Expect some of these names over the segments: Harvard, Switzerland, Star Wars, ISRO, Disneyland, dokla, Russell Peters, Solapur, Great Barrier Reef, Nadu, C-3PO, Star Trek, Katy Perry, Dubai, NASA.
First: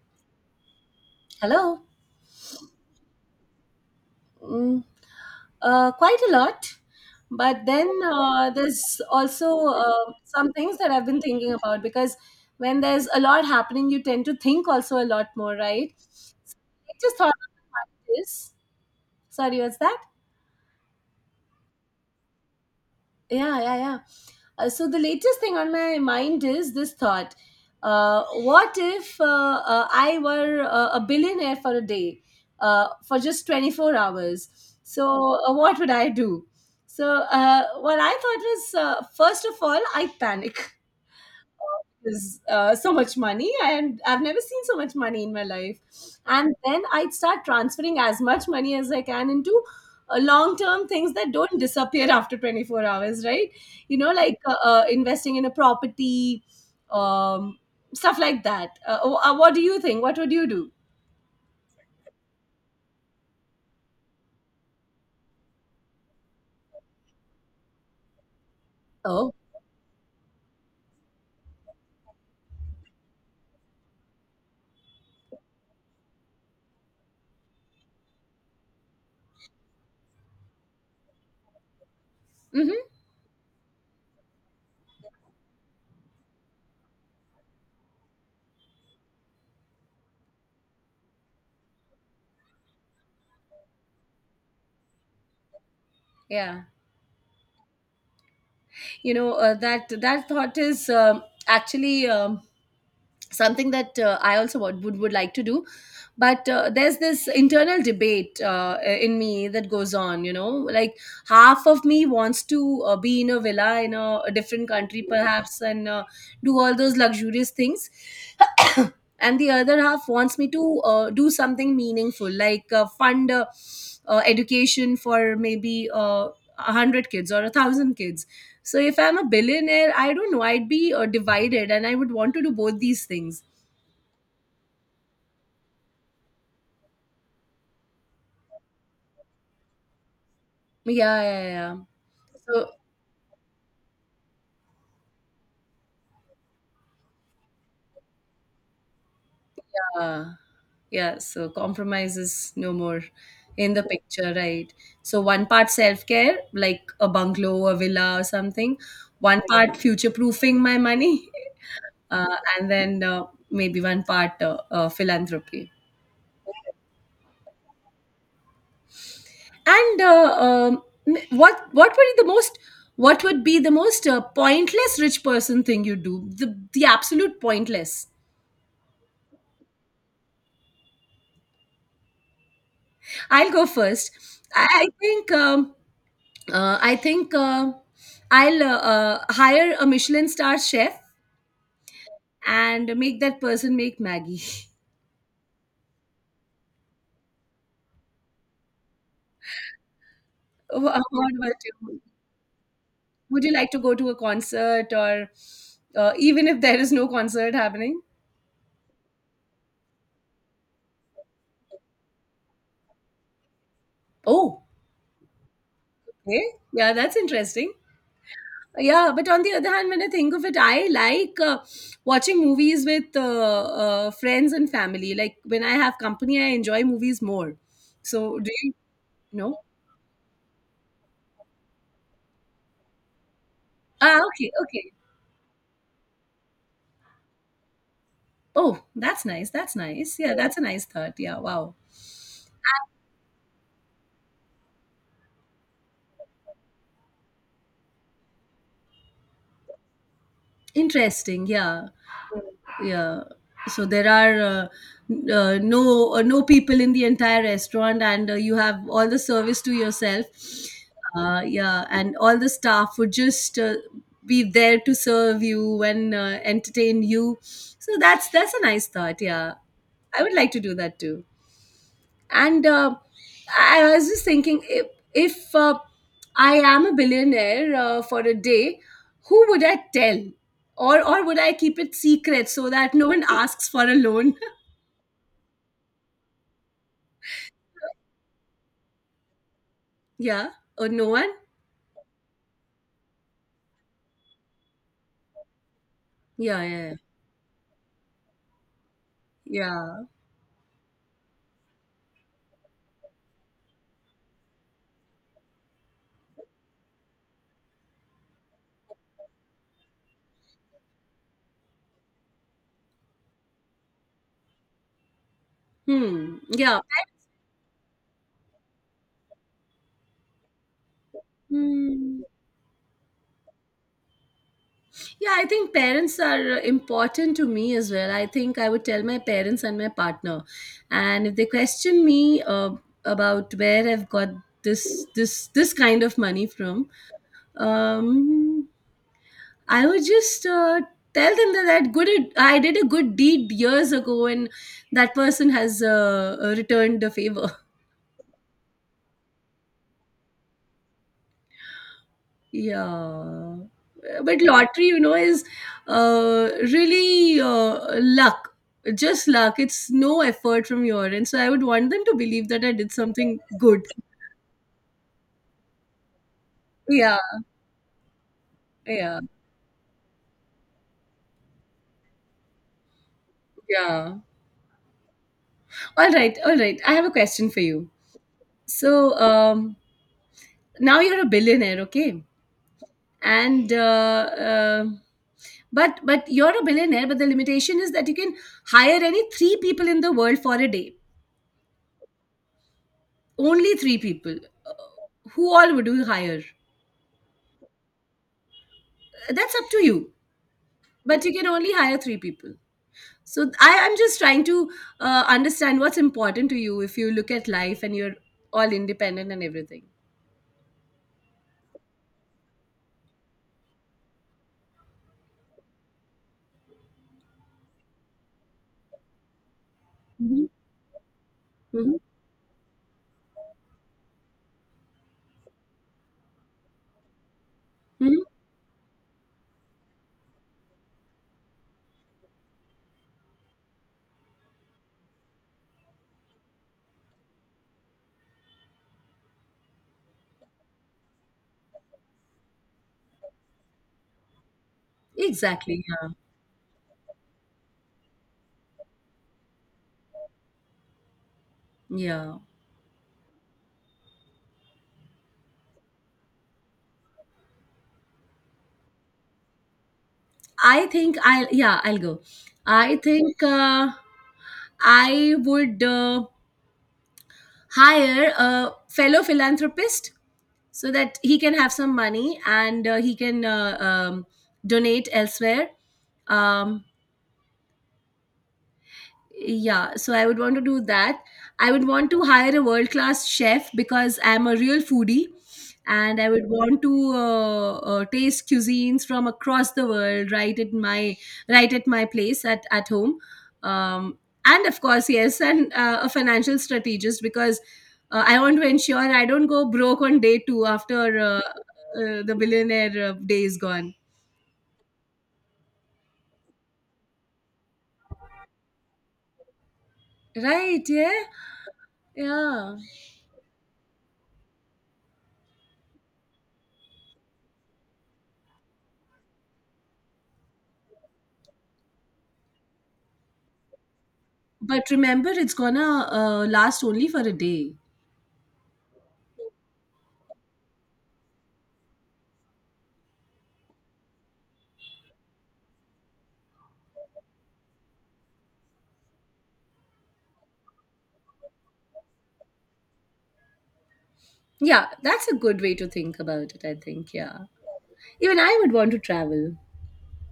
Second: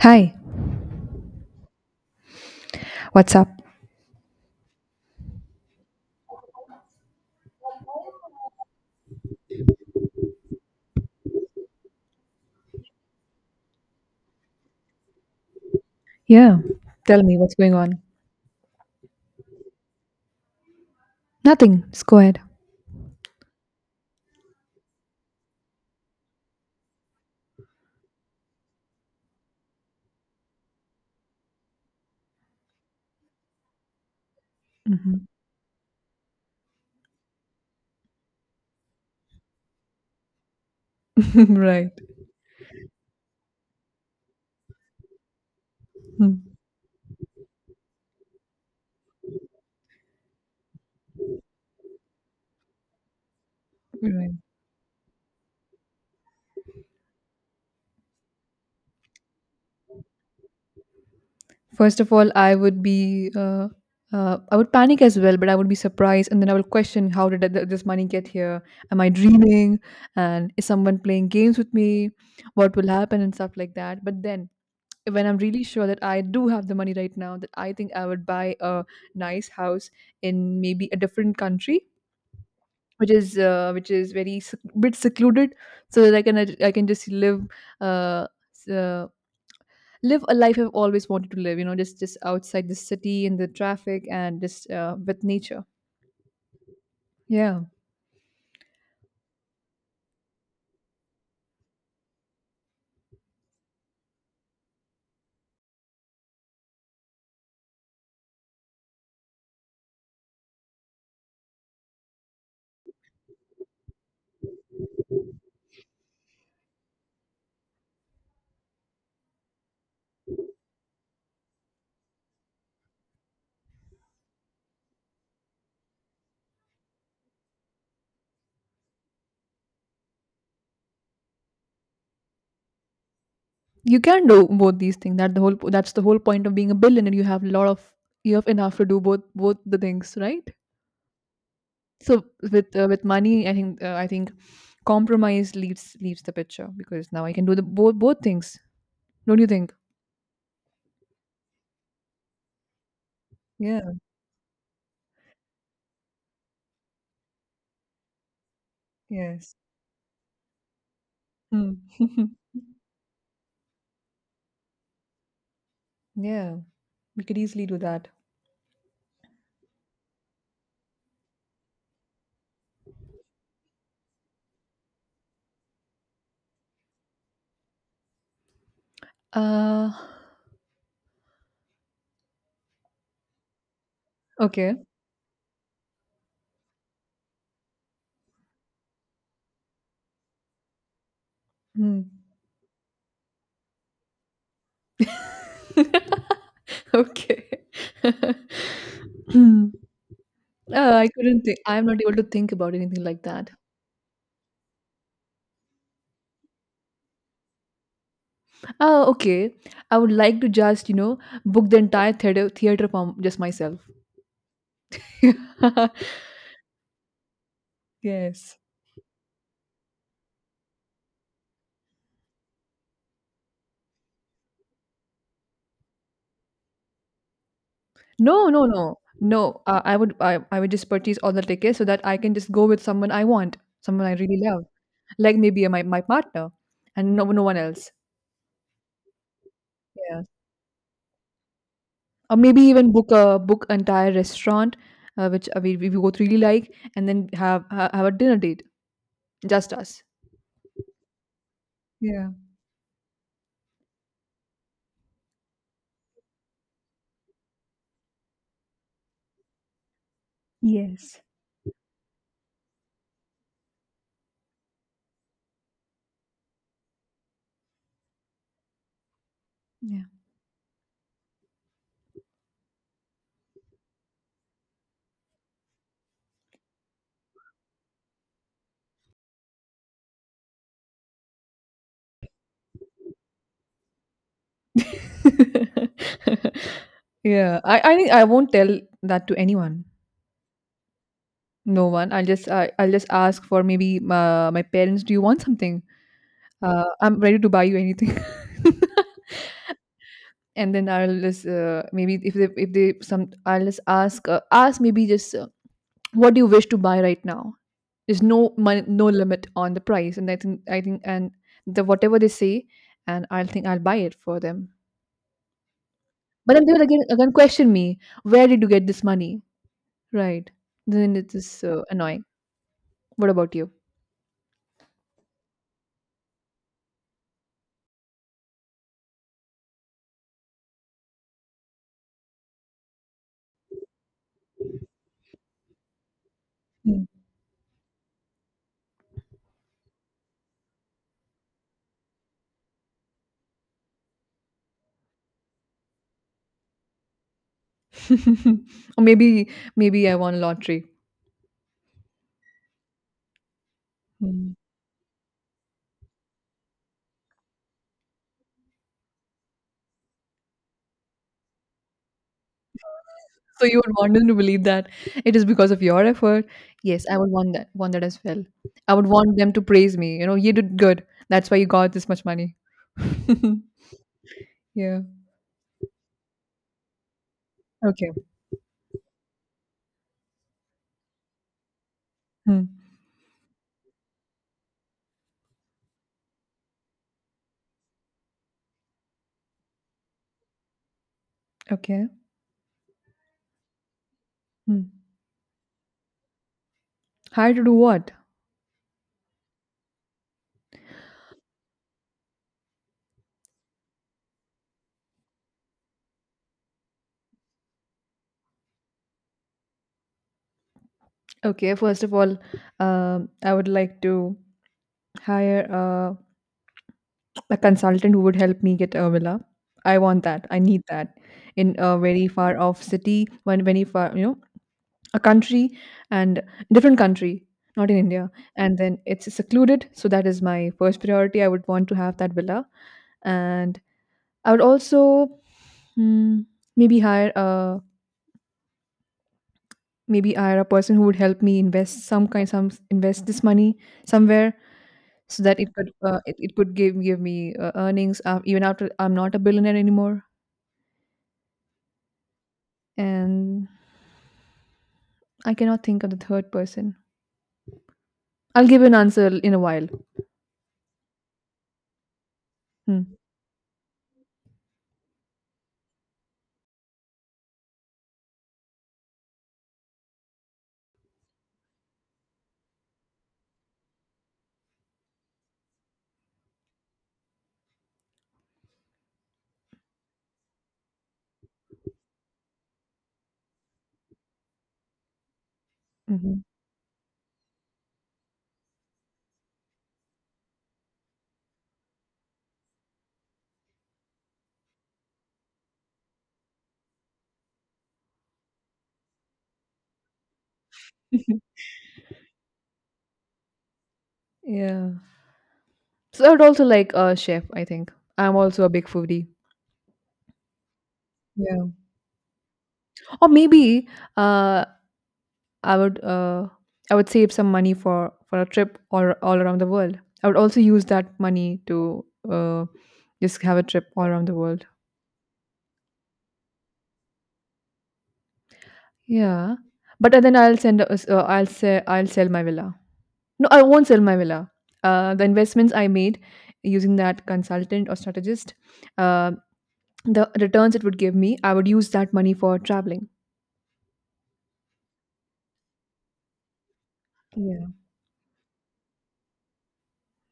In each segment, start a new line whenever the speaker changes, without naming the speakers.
Hi,
Hello.
what's up?
Mm, quite a lot. But then there's also some things that I've been thinking about because when there's a lot happening, you tend to think also a lot more, right? So
Yeah,
I just
tell
thought
me what's going
about
on.
this. Sorry, what's that?
Nothing, just go ahead.
Yeah, yeah, yeah. So the latest thing on my mind is this thought: what if I were a billionaire for a day, for just 24 hours?
Mhm.
So what would I do? So what I thought was, first of all, I panic
Right.
was so much money, and I've never seen so much money in my life, and
Mm.
then I'd start transferring as much money as I can into long-term things that don't disappear after 24 hours, right? You know,
Right.
like investing in a property, um, stuff like that. Oh, what do you think, what would you do?
First of all, I would panic as well, but I would be surprised, and then I will question how did this money get here? Am I
Oh,
dreaming? And is someone playing games with me? What will happen and stuff like that. But then, when I'm really sure that I do have the money right now, that I think I would buy a nice house in maybe a different country
hmm,
which is bit secluded, so that I can just live uh, s- uh, live a life I've always wanted to live. You know, just outside the city and the traffic and just with nature.
yeah,
Yeah,
you know, that thought is actually something that I also would like to do, but there's this internal debate in me that goes on, you know, like half of me wants to be in a villa in a different country perhaps, and do all those luxurious things, and the other half wants me to do something meaningful, like fund education for maybe 100 kids or a 1000 kids. So if I'm a billionaire, I don't know, I'd be divided, and I would want to do both these things.
you can do both these things. That the whole that's the whole point of being a billionaire. You have a lot of you have enough to do both the things, right?
Yeah, yeah, yeah.
So
So,
with money, I think compromise leaves the picture because now I can do the both things. Don't you think?
yeah, yeah. So compromise is no more in
Yeah.
the picture, right? So one part self-care, like a bungalow, a villa, or something. One
Yes.
part future-proofing my money,
Hmm.
and then maybe one part philanthropy.
Yeah, we could easily do that.
And what would be the most, what would be the most pointless rich person thing you do? The absolute pointless.
Uh,
I'll go first. I
okay.
I think. I think, I'll hire a Michelin star chef
Hmm.
and make that person make Maggie.
Okay. Hmm.
Wha-
I
What
couldn't
about
think. I'm not
you?
able to think about anything like
Would
that.
you like to go to a concert, or even if there is no concert happening?
Oh, okay. I would like to just, you know, book the entire theater for just myself.
Oh, okay. Yeah, that's interesting.
Yes.
Yeah, but on the other hand, when I think of it, I like watching movies with friends and family. Like when I have company, I enjoy movies more. So,
No,
do
no,
you
no,
know?
no. Uh, I would, I, I would just purchase all the tickets so that I can just go with someone I want, someone I
Ah,
really
okay,
love,
okay.
like maybe my partner, and no one else.
Oh, that's nice. That's nice.
Yeah.
Yeah, that's a nice thought. Yeah, wow.
Or maybe even book entire restaurant which we both really like and then have a dinner date, just us.
Interesting. Yeah.
Yeah.
Yeah. So there are no no people in the entire restaurant, and you have all the service to yourself.
Yes.
Yeah, and all the staff would just be there to serve you and entertain you. So that's a nice thought. Yeah.
Yeah.
I would like to do that too. And I was just thinking, if I am a billionaire for a day, who would I tell, or would I keep it secret so that no one asks for a loan?
Yeah, I think I won't tell that to anyone.
Yeah, or no one.
No one. I'll just ask my parents, do you want something?
Yeah, yeah,
I'm ready to buy you anything.
yeah. Yeah.
And then I'll just maybe if they some I'll just ask, maybe just what do you wish to buy right now? There's no limit on the price, and I think, and the whatever they say, and I'll think I'll buy it for them.
Hmm.
But then they
Yeah.
will again question me, where did you get this money? Right? Then it is
Hmm.
annoying. What about you?
Yeah, I think parents are important to me as well. I think I would tell my parents and my partner, and if they question me uh, about where I've got this this kind of money from,
Mm.
um I would just tell them that that good I did a good deed years ago, and that person has returned the favor.
or maybe maybe I won a lottery.
Yeah, but
Mm.
lottery, you know, is really luck. Just luck. It's no effort from your end, so I would want them to believe that I did something
So you
good.
would want them to believe that it is because of your effort. Yes, I
Yeah,
would want that as well. I would
yeah,
want them to praise me. You know, you did good. That's why you got this much money.
yeah.
Yeah.
All right, all right, I have a question for you.
Okay.
So, um, now you're a billionaire, okay,
Hmm.
and uh, but you're a billionaire, but the limitation is that you can hire any three people in the world for a day,
Okay.
only three people. Uh,
Hmm.
who all would you hire?
Hire to do what?
That's up to you, but you can only hire three people. So I am just trying to understand what's important to you, if you look at life and you're all independent and everything.
Okay, first of all, I would like to hire a consultant who would help me get a villa. I want that.
Mhm.
I need that in
Mhm.
a very far off city, you know, a country and different country, not in
Mhm.
India. And then it's secluded, so that is my first priority. I would want to have that villa, and I would also, hmm, maybe hire a maybe hire a person who would help me invest some kind some invest this money somewhere, so that
Exactly, yeah.
it could give me earnings even after I'm not a billionaire anymore.
Yeah,
And I cannot think of the third person. I'll give you an answer in a while.
I think I'll, yeah, I'll go. I
Hmm.
think I would hire a fellow philanthropist so that he can have some money, and he can donate elsewhere. Um, Yeah, so I would want to do that. I would want to hire a world class chef because I'm a real foodie, and I
Mhm.
would want to taste cuisines from across the world right at my, right at my place, at home. Um, and of course, yes, and a financial strategist, because I want to ensure I don't go broke on day 2 after the billionaire day is gone.
Yeah. So I would also like a chef. I think I'm also a big foodie.
Right, yeah.
Yeah.
Yeah.
Or maybe uh, I would uh, I would save some money for a trip all around the world. I would also use that money to uh, just have a trip all around the world.
But remember, it's gonna last only for a day.
Yeah, but then I'll send a s I'll say I'll sell my villa. No, I won't sell my villa. The investments I made using that consultant or strategist, uh, the returns it would give me, I would use that money for traveling.
Yeah, that's a good way to think about it, I think. Yeah.
Yeah,
Even I would want to travel.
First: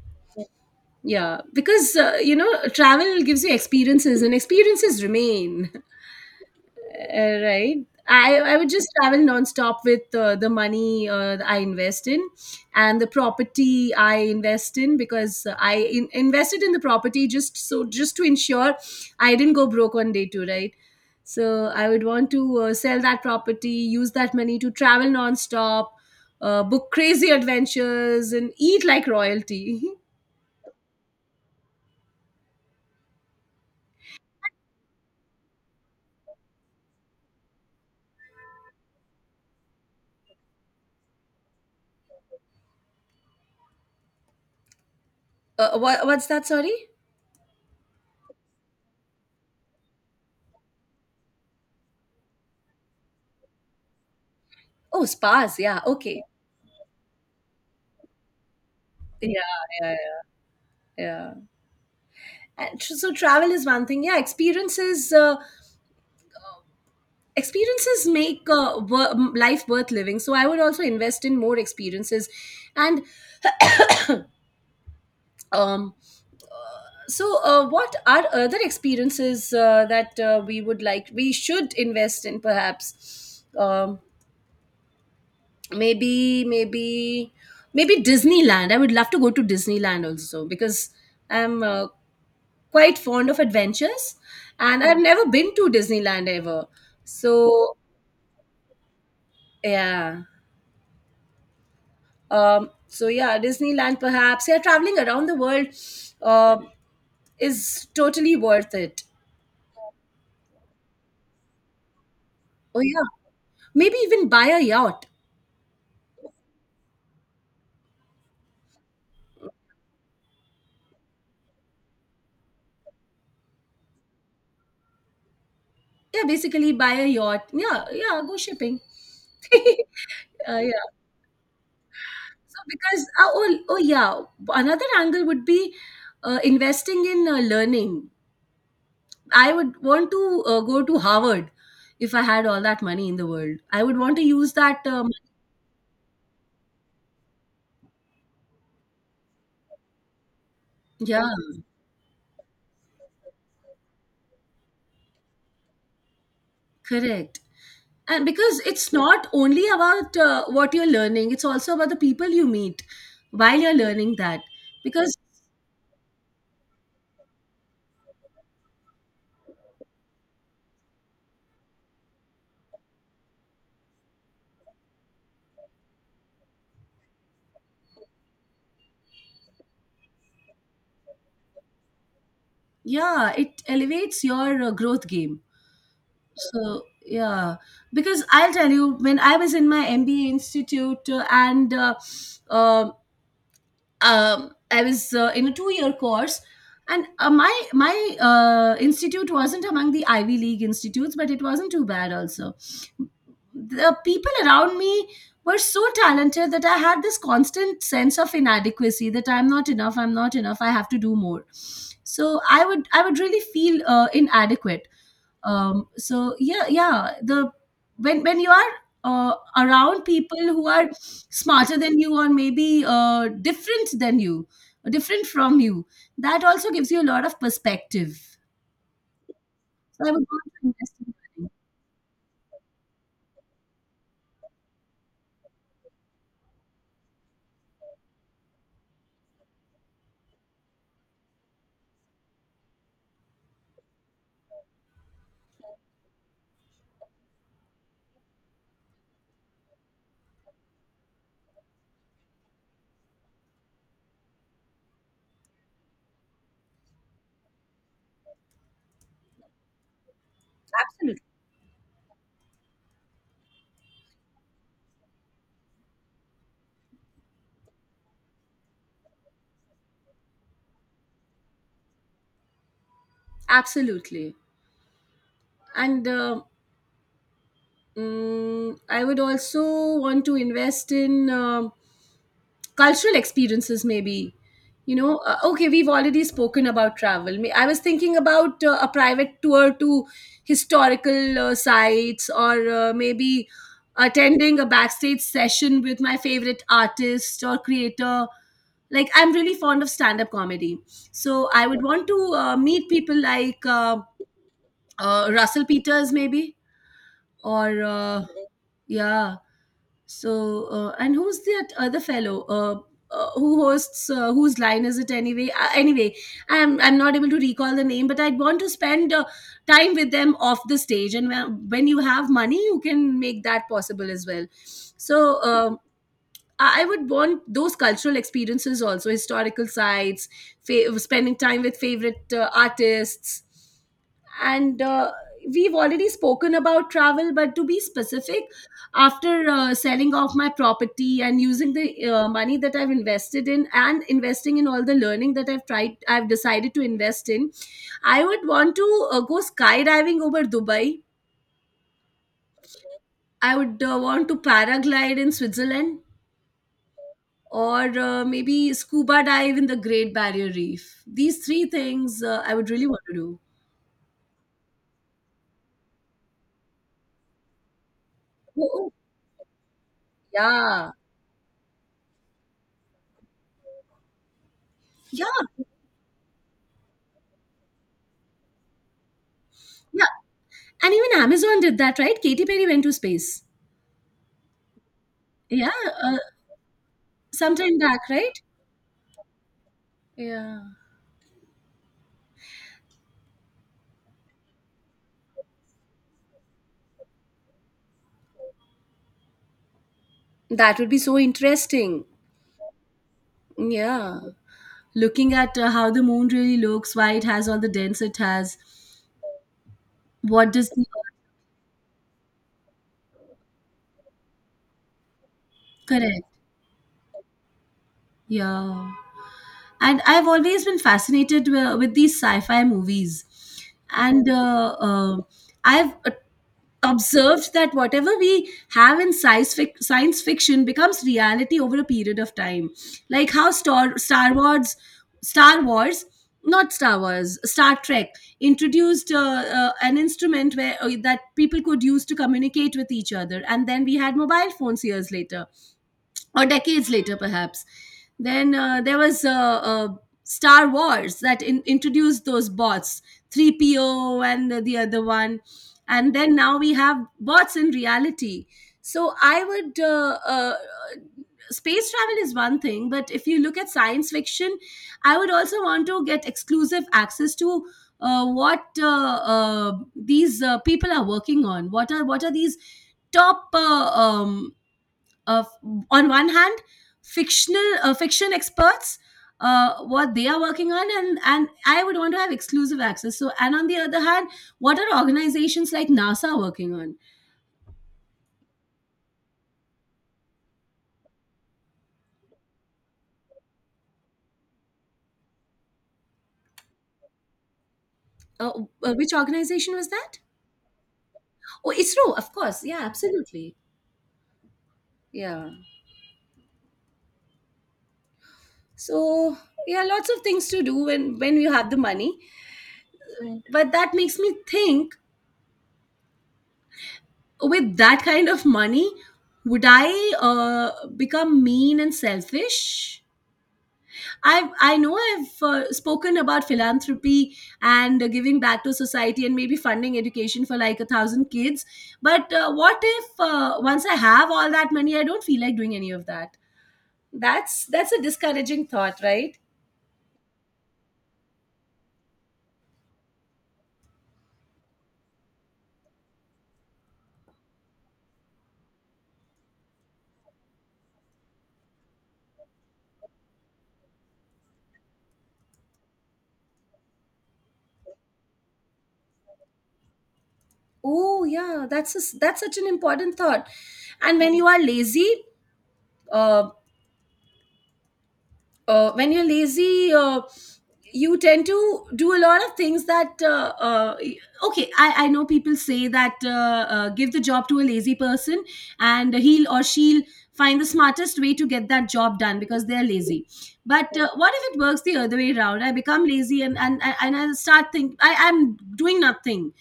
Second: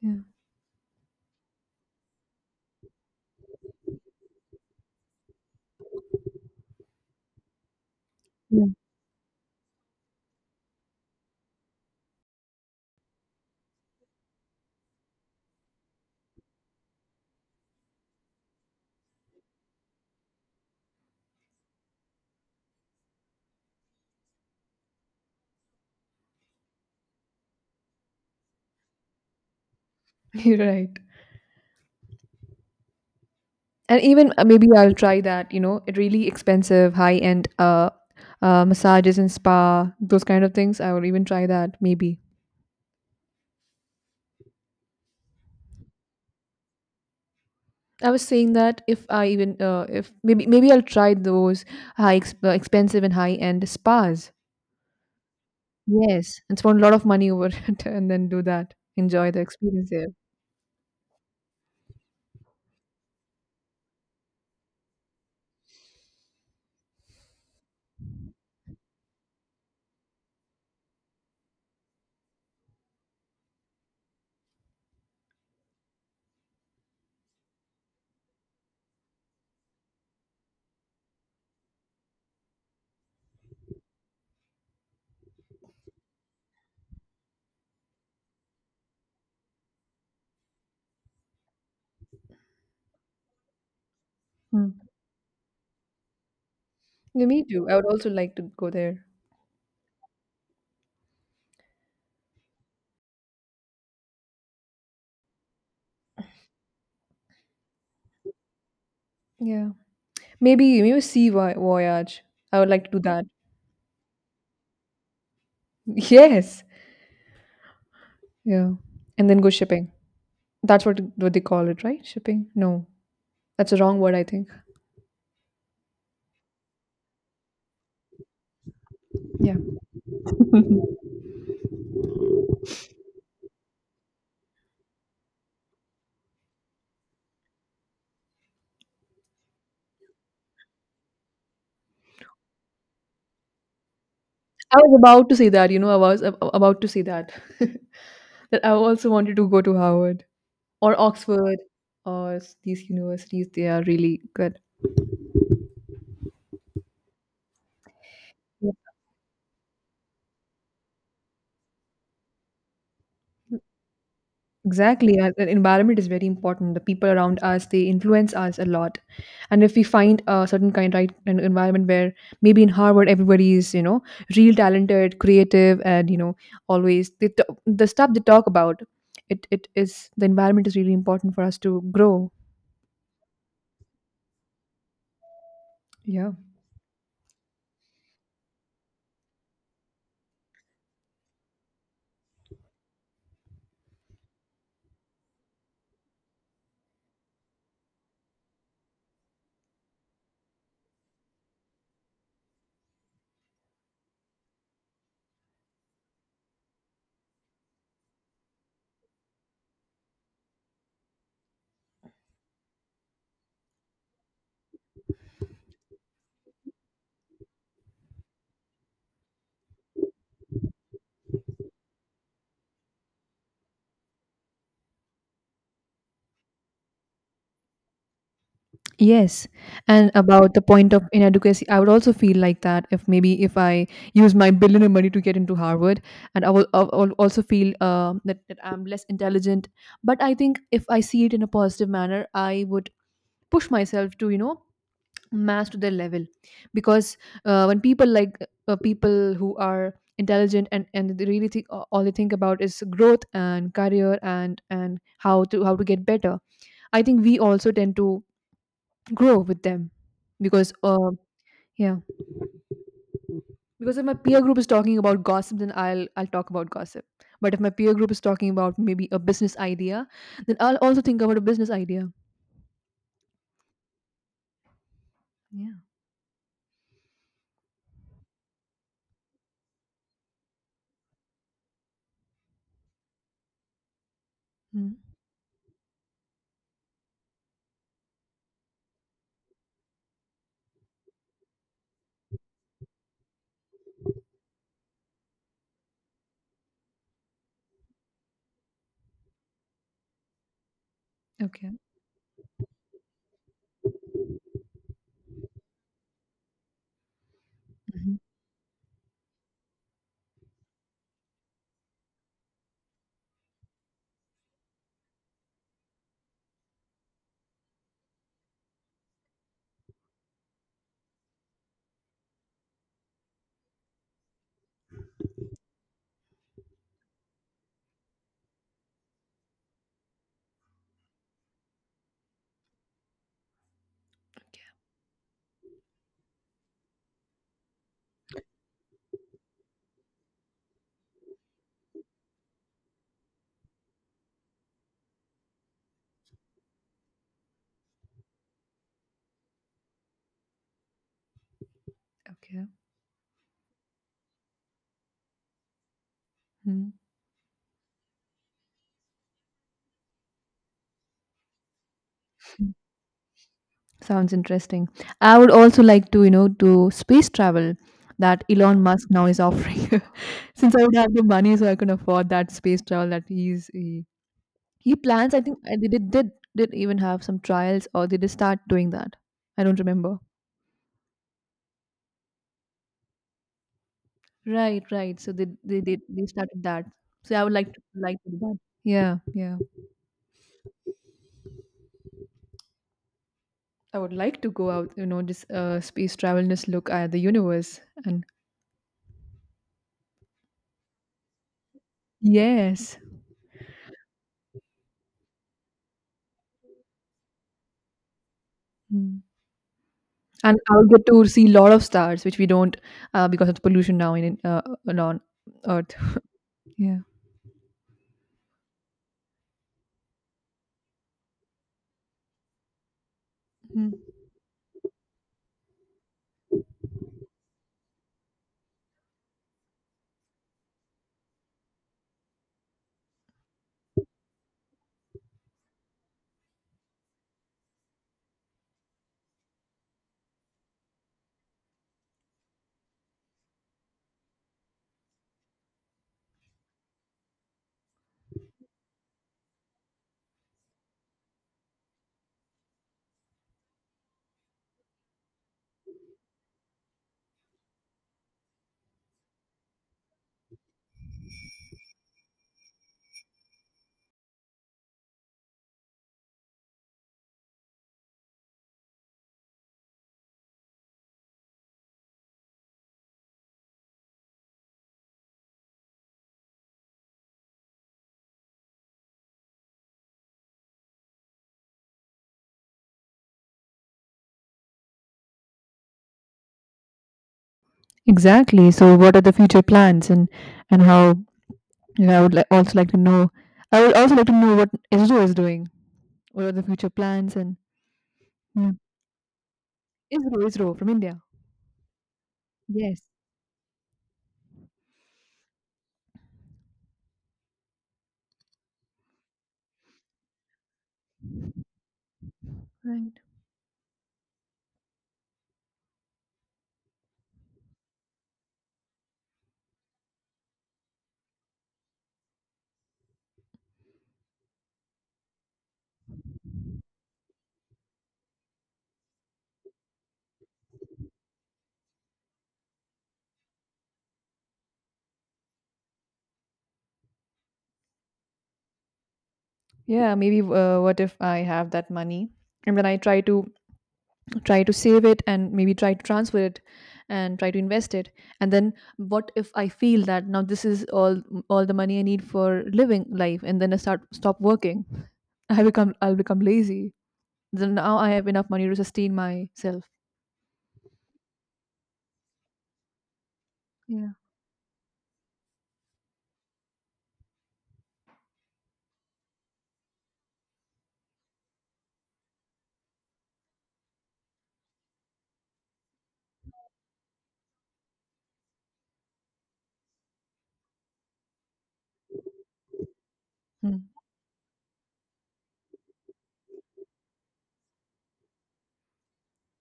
yeah,
Yeah, because, you know, travel gives you experiences, and experiences remain. Right. I
yeah.
would just travel nonstop with the money I invest in, and the property I invest in, because I invested in the property just so, just to ensure I didn't go broke on day two, right? So I would want to sell that property, use that money to travel nonstop, book crazy adventures, and eat like royalty.
You're right. And even maybe I'll try that, you know, it really expensive, high-end massages and spa, those kind of things. I will even try that, maybe.
What, what's that? Sorry.
I was saying that if maybe maybe I'll try those expensive and high end spas.
Oh, spas. Yeah. Okay.
Yes, and spend a lot of money over it, and then do that. Enjoy
Yeah.
the experience
Yeah.
there.
Yeah. Yeah. And so travel is one thing. Yeah, experiences, experiences make life worth living. So I would also invest in more experiences. And, um, so, what are other experiences that we would like, we should invest in? Perhaps, maybe maybe maybe Disneyland. I would love to go to Disneyland also because I'm quite fond of adventures,
Hmm.
and I've never been to Disneyland ever.
Yeah, me too. I
So
would also like to go there.
yeah. So yeah, Disneyland perhaps. Yeah, traveling around the world uh, is totally worth it.
Yeah, maybe maybe voyage. I would
Oh
like to do
yeah,
that.
maybe even buy a yacht.
Yes. Yeah, and then go shipping. That's what they call it, right? Shipping? No, that's a wrong word, I think.
Yeah, basically buy a yacht. Yeah, yeah, go shipping.
Yeah.
Yeah. So because yeah, another angle would be investing in learning. I would want to go to Harvard if I had all that money in the world. I would want to use
I
that.
was about to say that. You know, I was about to say that. That I also wanted to go to Howard or
Yeah,
Oxford or these universities. They are really good.
correct. And because
Yeah,
it's not only about what you're learning, it's also about the people you meet while you're learning that, because,
exactly. And the environment is very important. The people around us, they influence us a lot. And if we find a certain kind right an environment where maybe in Harvard everybody is, you know, real talented, creative, and you know, always they t- the stuff they talk about, it is the environment is really important for us to grow.
yeah, it elevates your growth game.
Yeah.
So yeah, because I'll tell you, when I was in my MBA institute, and um I was in a two-year course, and my institute wasn't among the Ivy League institutes, but it wasn't too bad. Also, the people around me were so talented that I had this constant sense of inadequacy, that I'm not enough, I have to do more. So I would really feel inadequate. Um, so yeah, yeah, the, when you are around people who are smarter than you, or maybe different than you, different from you, that also gives you a lot of perspective.
Yes.
So
And
I would want
about the
to
point
invest
of
in learning.
inadequacy, I would also feel like that if maybe if I use my billionaire money to get into Harvard, and I will also feel that I'm less intelligent. But I think if I see it in a positive manner, I would push myself to, you know, match to their level. Because when people like people who are intelligent, and they really think, all they think about is growth and career and how to get better. I think we also tend to grow with them, because
Absolutely,
yeah, because if my peer group is talking about gossip, then I'll talk about gossip. But if my peer group is talking about maybe a business idea, then I'll also think about a business idea.
absolutely.
Yeah.
And I would also want to invest in, um, cultural experiences maybe. You
Mm.
know, okay, we've already spoken about travel. I was thinking about a private tour to historical sites, or maybe attending a backstage session with my favorite artist or creator. Like, I'm really fond of stand up comedy. So I
Okay.
would want to meet people like Russell Peters maybe, or
Hmm.
uh, yeah. So, and who's that other fellow? Who hosts? Whose Line Is It Anyway? Anyway, I'm not able to recall the name, but I'd want to spend time with them off the stage. And when you have money, you can make that possible as well. So, I would want those cultural experiences also, historical sites, spending time with favorite artists. And we've already spoken about travel, but to be specific, after selling off my property and using the money that I've invested in, and investing in all the learning that I've tried, I've decided to invest in, I would want to go skydiving over Dubai.
Okay.
I would want to paraglide in Switzerland.
Mm.
Or maybe scuba dive in the Great Barrier Reef. These three things I would
Mm.
really want to do.
Sounds interesting. I would also like to, you know, do space travel that
Oh,
Elon
oh,
Musk now is offering. Since I
yeah.
would have the money, so I can afford that space travel that he plans, I think.
Yeah.
They did even have some trials, or they did start doing that. I don't
Yeah.
remember.
And even Amazon did that, right? Katy Perry went to space.
Right, right. So
Yeah. Uh,
they started that. So I would
Sometime back,
like to do
right?
that. Yeah, yeah.
Yeah.
I would like to go out, you know, just space travel, just look at the universe, and
That would be so interesting.
yes.
Yeah. Looking at how the moon really looks, why it has all the dents it has,
Mm.
what
And
does
I
the
will get
earth
to see a lot of stars, which we don't because of the pollution now in on Earth.
correct?
Yeah.
Yeah. And I've always been fascinated with these sci-fi movies,
Mm.
and I've observed that whatever we have in science fiction becomes reality over a period of time, like how star, star wars not Star Wars, Star Trek introduced an instrument where that people could use to communicate with each other. And then we had mobile phones years later, or decades later perhaps. Then there was Star Wars that introduced those bots, 3PO and the other one. And then now we have bots in reality. So I would space travel is one thing, but if you look at science fiction, I would also want to get exclusive access to what these people are working on. What are these top uh, on one hand, fiction experts — what they are working on. And I would want to have exclusive access. So, and on the other hand, what are organizations like NASA working on?
Exactly. So, what are the future plans, and how and I would also like to know. I would also like to know what ISRO is doing. What are the future plans? And
uh,
yeah.
which organization was that?
ISRO, ISRO from India.
Oh, ISRO, of course. Yeah,
Yes.
absolutely. Yeah. So, yeah, lots of things to do when you have the money.
Right.
But that makes me think, with that kind of money, would I become mean and selfish? I know I've spoken about philanthropy and giving back to society, and maybe funding education for like 1,000 kids. But what if once I have all that money, I don't feel like doing any of that? That's a discouraging thought, right?
Yeah. Maybe. What if I have that money, and then I try to try to save it, and maybe try to transfer it, and try to invest it, and then what if I feel that now this is all the money I need for living life, and then I start stop working. I'll become lazy. Then now I have enough money to sustain myself.
Oh yeah, that's such an important thought.
Yeah.
And when you are lazy, uh, when you're lazy, you tend to do a lot of things that okay, I know people say that give the job to a lazy person, and he'll or she'll find the smartest way to get that job done because they're lazy.
Hmm.
But what if it works the other way around? I become lazy, and I start think I'm doing nothing.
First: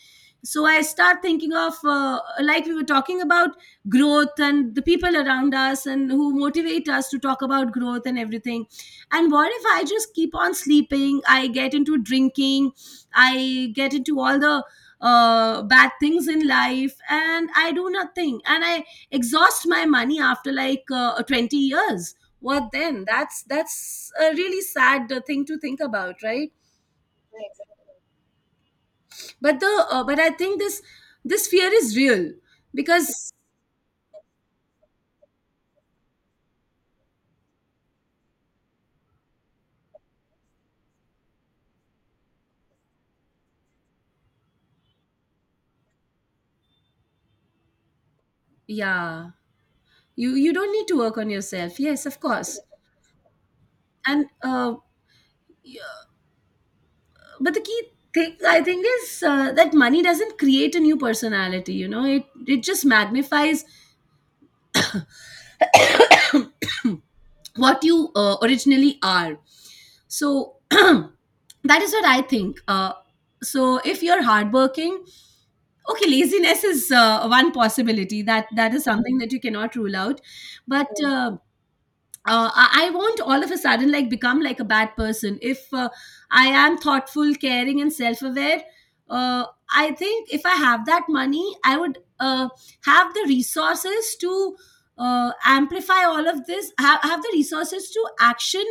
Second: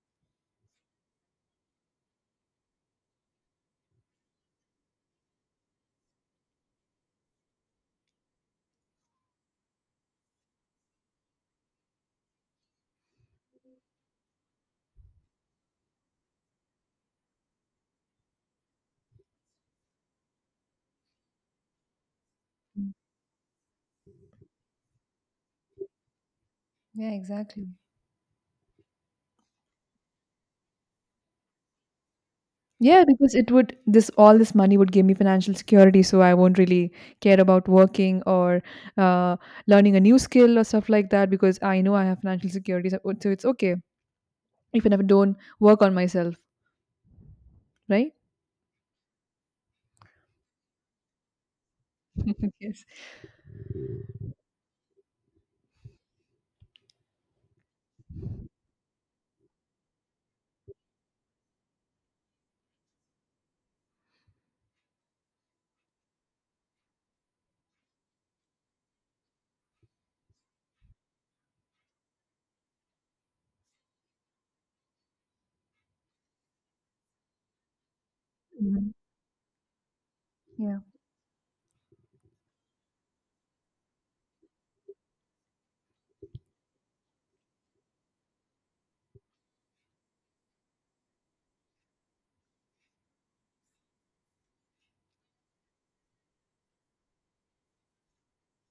So I start thinking of, like we were talking about, growth and the people around us and who motivate us to talk about growth and everything. And what if I just keep on sleeping, I get into drinking, I get into all the bad things in life, and I do nothing, and I exhaust my money after like 20 years? What then? That's a really sad thing to think about, right?
Yeah, exactly.
But the uh, but I think this fear is real,
Yeah,
because...
because it would this all this money would give me financial security, so I won't really care about working or uh, learning a new skill or stuff like that, because I know I have financial security, so, so it's okay if I never don't work on myself, right?
Yeah, you don't need to work on yourself, yes, of course.
Yes.
And but the key thing I think is that money doesn't create a new personality. It just magnifies what you originally are. So that is what I think. So, if you're hardworking — okay, laziness is one possibility, that is
Mhm.
something that you cannot rule out.
Yeah.
But I won't all of a sudden like become like a bad person. If I am thoughtful, caring, and self-aware, uh, I think if I have that money, I would have the resources to amplify all of this, have the resources to action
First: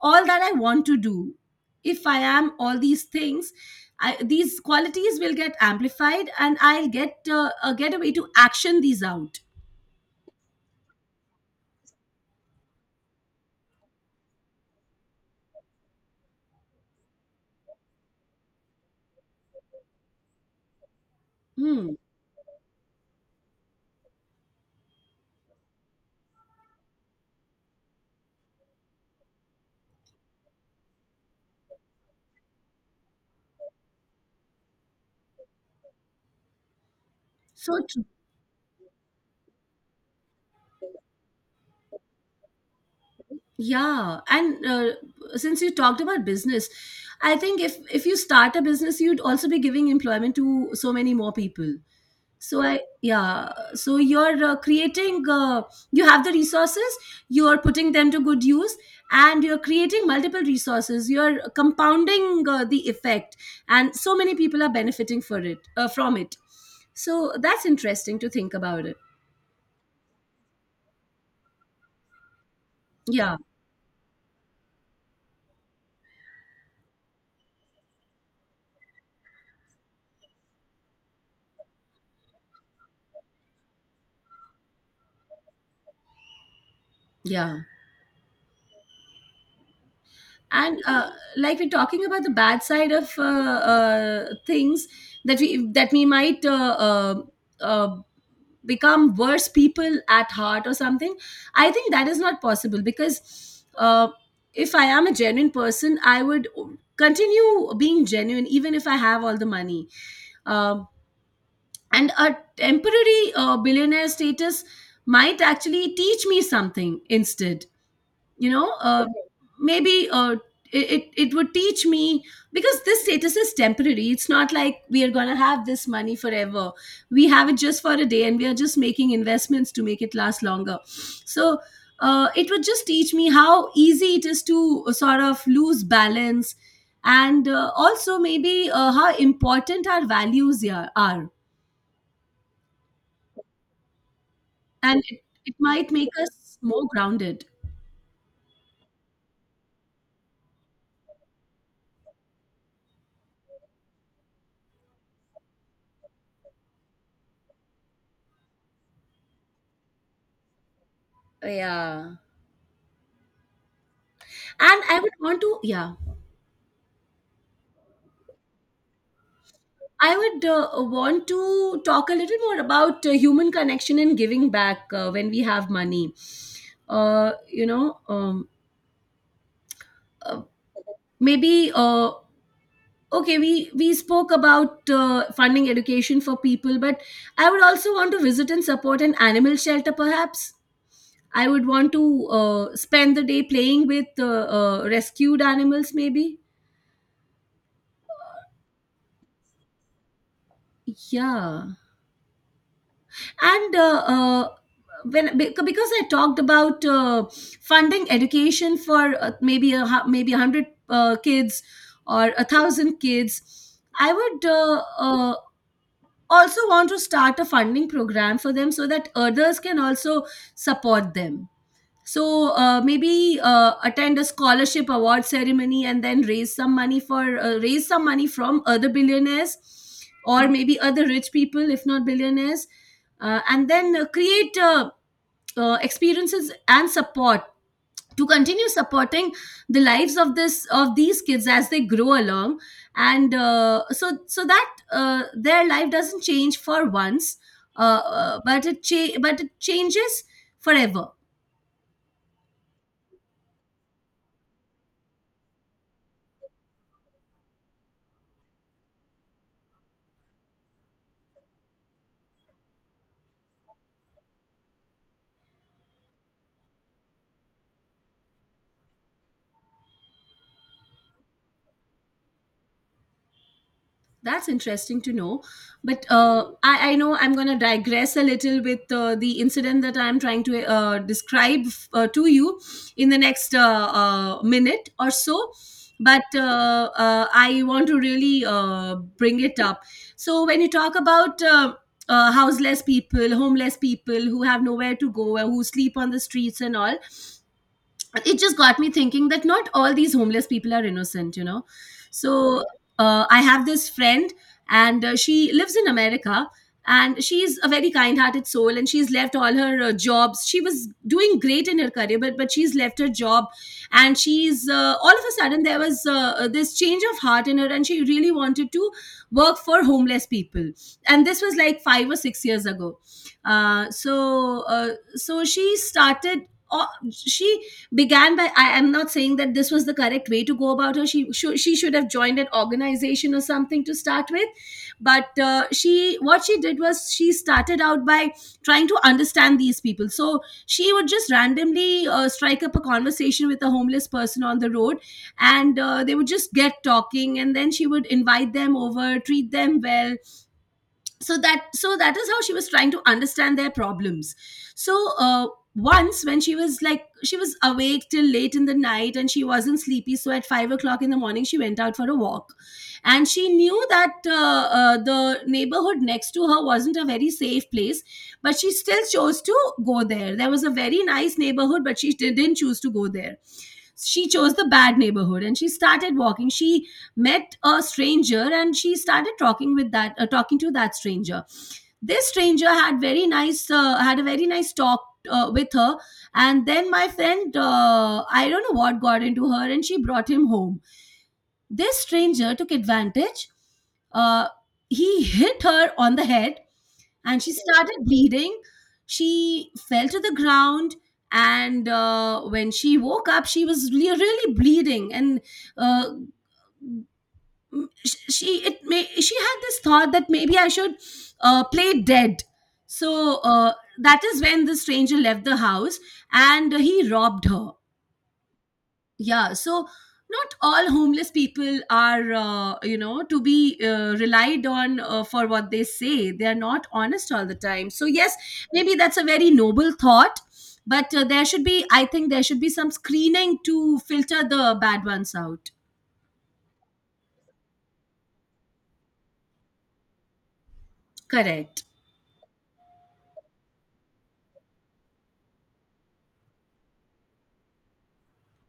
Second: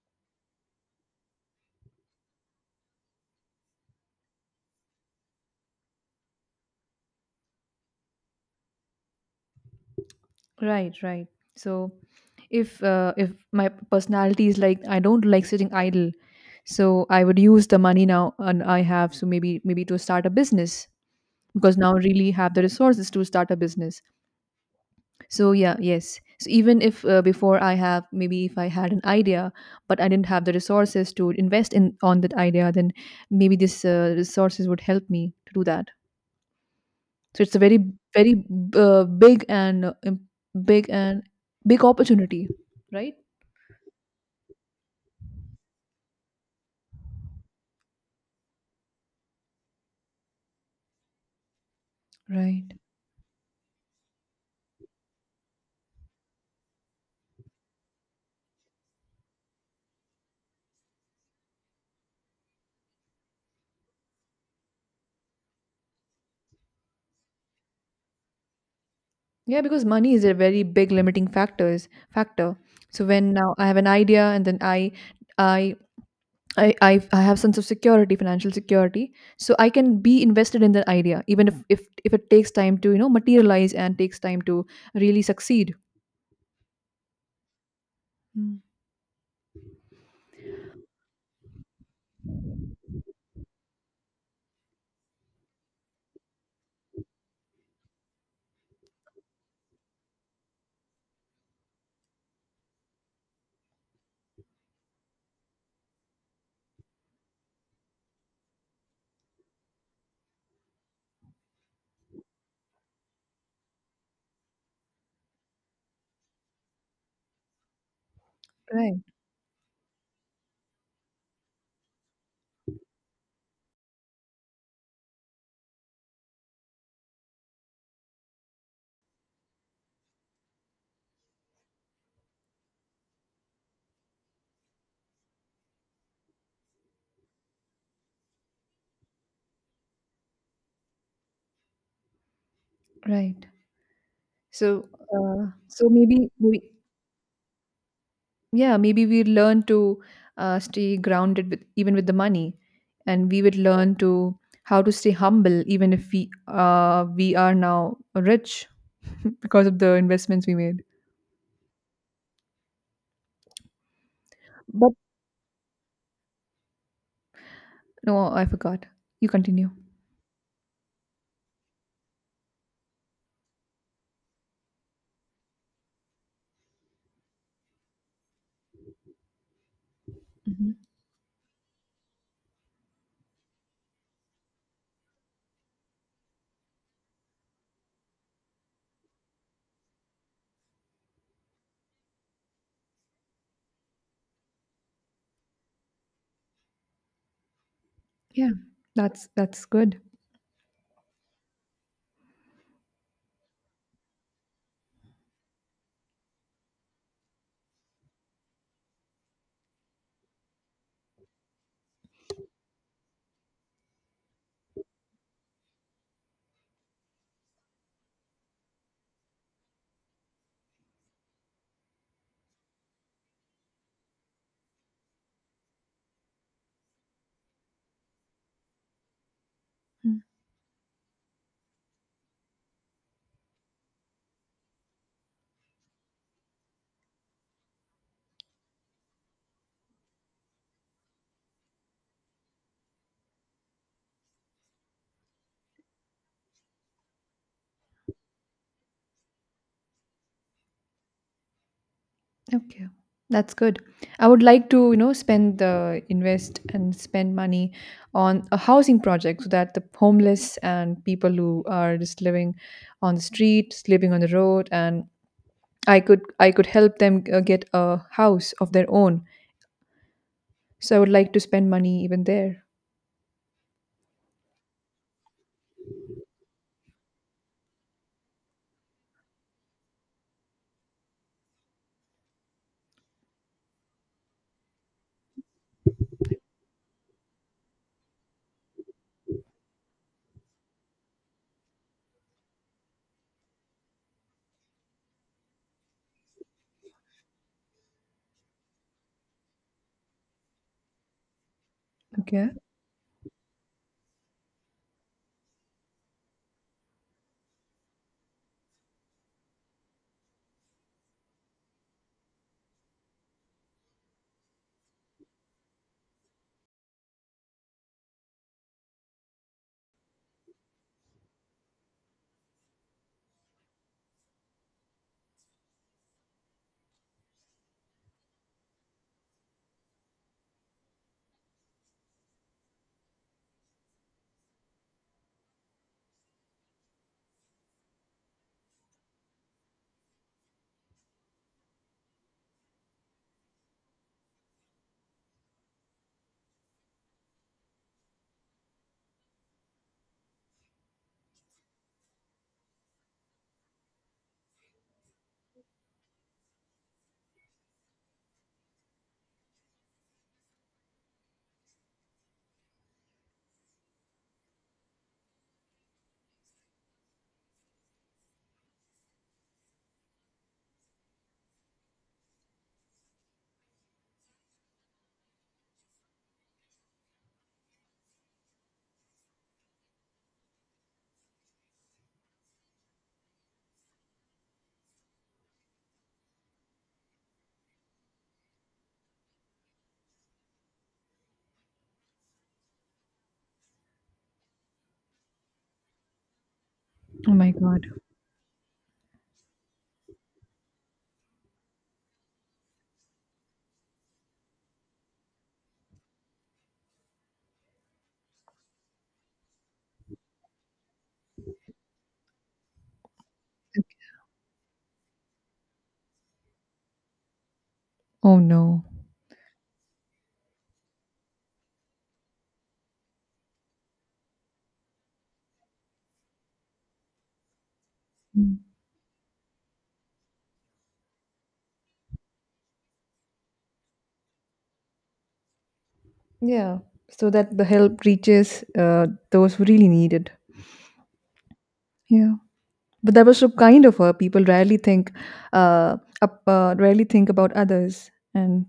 all that I want to do. If I am all these things, these qualities will get amplified, and I'll get a way to action these out.
Right, right. So if my personality is like I don't like sitting idle, so I would use the money now and I have, so maybe maybe to start a business, because
hmm.
now I really have the resources to start a business. So yeah, yes. So even if before I have maybe if I had an idea, but I didn't have the resources to invest in on that idea, then maybe this resources would help me to do that. So it's a
So,
very uh, big and uh, im- big and big opportunity, right?
yeah, and since you talked about business, I think if you start a business, you'd also be giving employment to so many more people. So
Right.
I Yeah, so you're creating you have the resources, you're putting them to good use, and you're creating multiple resources. You're compounding the effect, and so many people are benefiting for it from it. So that's interesting to think about it.
Yeah, because money is a very big limiting factors factor. So when
Yeah,
now I have an idea, and then I I have sense of security, financial security, so I can be invested in that idea, even if it takes time to you know materialize and takes time to really succeed.
yeah.
Mm.
And like we're talking about the bad side of things that we might uh, become worse people at heart or something. I think that is not possible, because if I am a genuine person, I would continue being genuine even if I have all the money. Um and a temporary billionaire status might actually teach me something instead.
Right,
Okay, maybe it would teach me, because this status is temporary. It's not like we are going to have this money forever. We have it just for a day, and we are just making investments to make it last longer. So it would just teach me how easy it is to sort of lose balance, and also maybe how important our values, yeah, are.
right. So
And it might make
maybe
us
we,
more grounded.
yeah, maybe we learn to stay grounded with even with the money, and we would learn to how to stay humble even if we are now rich because of the investments we made.
Yeah, and
But
I would want to, yeah,
no, I forgot. You continue.
I would want to talk a little more about human connection and giving back when we have money. Uh, you know, um, uh, Maybe okay, we spoke about funding education for people, but I would also want to visit and support an animal shelter, perhaps. I would want to spend the day playing with rescued animals, maybe.
Yeah, that's good.
Yeah. And because I talked about funding education for maybe 100 kids, or 1,000 kids. I would also want to start a funding program for them, so that others can also support them. So maybe attend a scholarship award ceremony, and then raise some money from other billionaires,
Mm.
or maybe other rich people, if not billionaires, and then create experiences and support, to continue supporting the lives of this of these kids as they grow along, and so that their life doesn't change for once, but it changes forever.
Okay, that's good. I would like to, you know, spend the invest and spend money on a housing project so that the homeless and people who are just living on the street, just living on the road, and I could help them get a house of their own. So I would like to spend money even there.
That's interesting to know. But I know I'm going to digress a little with the incident that I'm trying to describe to you in the next minute or so. But I want to really bring it up. So, when you talk about houseless people, homeless people who have nowhere to go, who sleep on the streets and all, it just got me thinking that not all these homeless people are innocent.
Okay.
So I have this friend, and she lives in America. And she's a very kind hearted soul, and she's left all her jobs. She was doing great in her career, but she's left her job. And she's all of a sudden, there was this change of heart in her, and she really wanted to work for homeless people. And this was like 5 or 6 years ago. So so she started, uh, she began by — I am not saying that this was the correct way to go about her. She should have joined an organization or something to start with, but she what she did was she started out by trying to understand these people. So she would just randomly strike up a conversation with a homeless person on the road, and they would just get talking, and then she would invite them over, treat them well, so that is how she was trying to understand their problems. So once, when she was, like, she was awake till late in the night, and she wasn't sleepy, so at 5 o'clock in the morning, she went out for a walk. And she knew that the neighborhood next to her wasn't a very safe place, but she still chose to go there. There was a very nice neighborhood, but she didn't choose to go there. She chose the bad neighborhood, and she started walking. She met a stranger, and she started talking to that stranger. This stranger had a very nice talk with her. And then my friend, I don't know what got into her, and she brought him home. This stranger took advantage. uh, he hit her on the head,
Oh
and
my
she
God.
started bleeding. She fell to the ground. And when she woke up, she was really, really bleeding, and uh, Mm, she it may she had this thought that maybe I should play dead. So that is when the stranger left the house, and he robbed her.
Oh no.
Yeah. So not all homeless people are to be relied on for what they say. They are not honest all the time. So yes,
Mm.
maybe that's a very noble thought. But there should be, I think, there should be some screening to filter the bad ones out.
Yeah, so that the help reaches those who really need it.
Correct.
Yeah. But that was so kind of her. People rarely think, uh, rarely think about others and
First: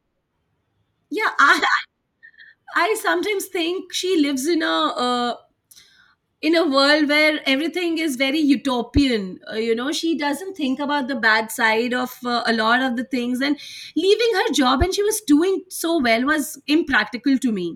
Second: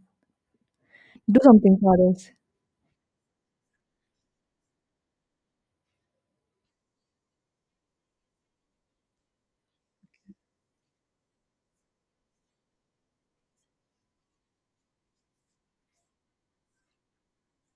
Yeah,
do something for others.
I sometimes think she lives in a world where everything is very utopian. She doesn't think about the bad side of a lot of the things, and leaving her job, and she was doing so well, was impractical to me.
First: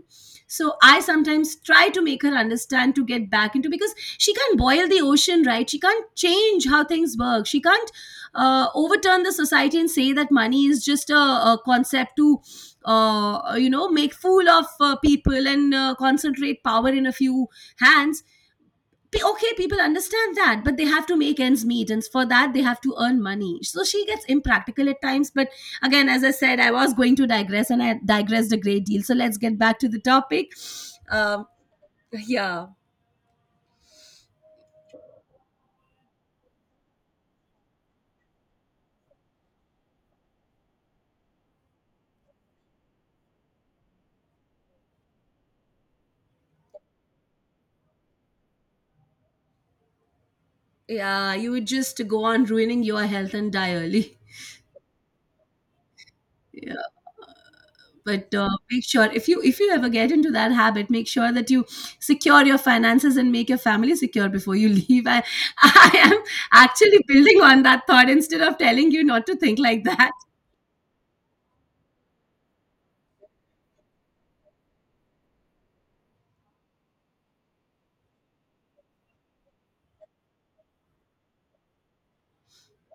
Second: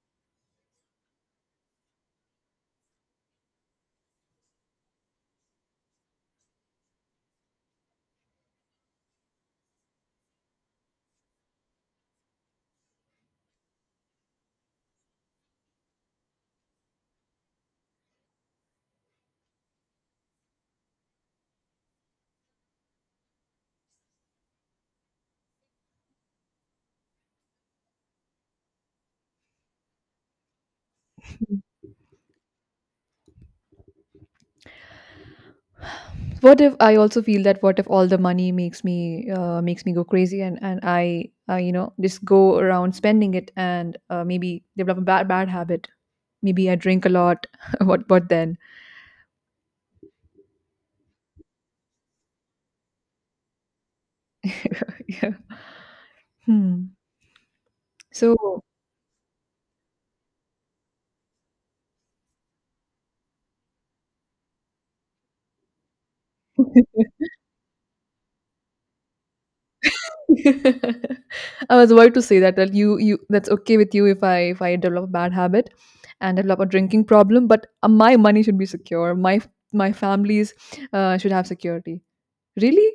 So I sometimes try to make her understand to get back into, because she can't boil the ocean, right? She can't change how things work. She can't overturn the society and say that money is just a concept to make fool of people and concentrate power in a few hands. Okay, people understand that, but they have to make ends meet, and for that, they have to earn money. So she gets impractical at times. But again, as I said, I was going to digress, and I digressed a great deal. So let's get back to the topic. Um, yeah,
What if I also feel that? What if all the money makes me go crazy and I, you know, just go around spending it and maybe develop a bad habit. Maybe I drink a lot. What then?
yeah, you would just go on ruining your health and die early.
Yeah.
Yeah,
Hmm.
but
So
make sure, if you ever get into that habit, make sure that you secure your finances and make your family secure before you leave. I I am actually building on that thought instead of telling you not to think like that.
I was about to say that you, you, that's okay with you if I develop a bad habit and develop a drinking problem, but my money should be secure. My family's should have security. Really?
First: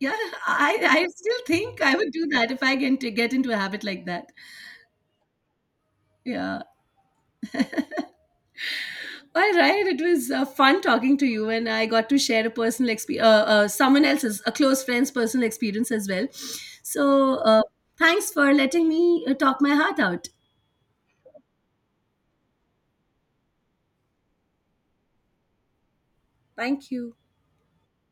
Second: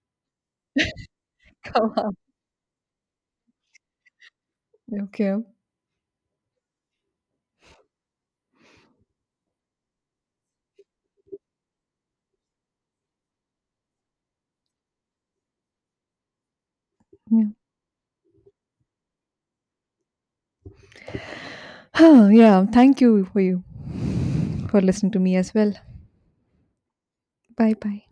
Yeah, I still think
Come
I would
on.
do that if get into a habit like that.
Okay.
Yeah. All right. It was fun talking to you, and I got to share a personal experience, someone else's, a close friend's personal experience as well. So,
Yeah.
thanks for letting me talk my heart out.
Yeah. Thank you for you for listening to me as well.
Thank you.
Bye bye.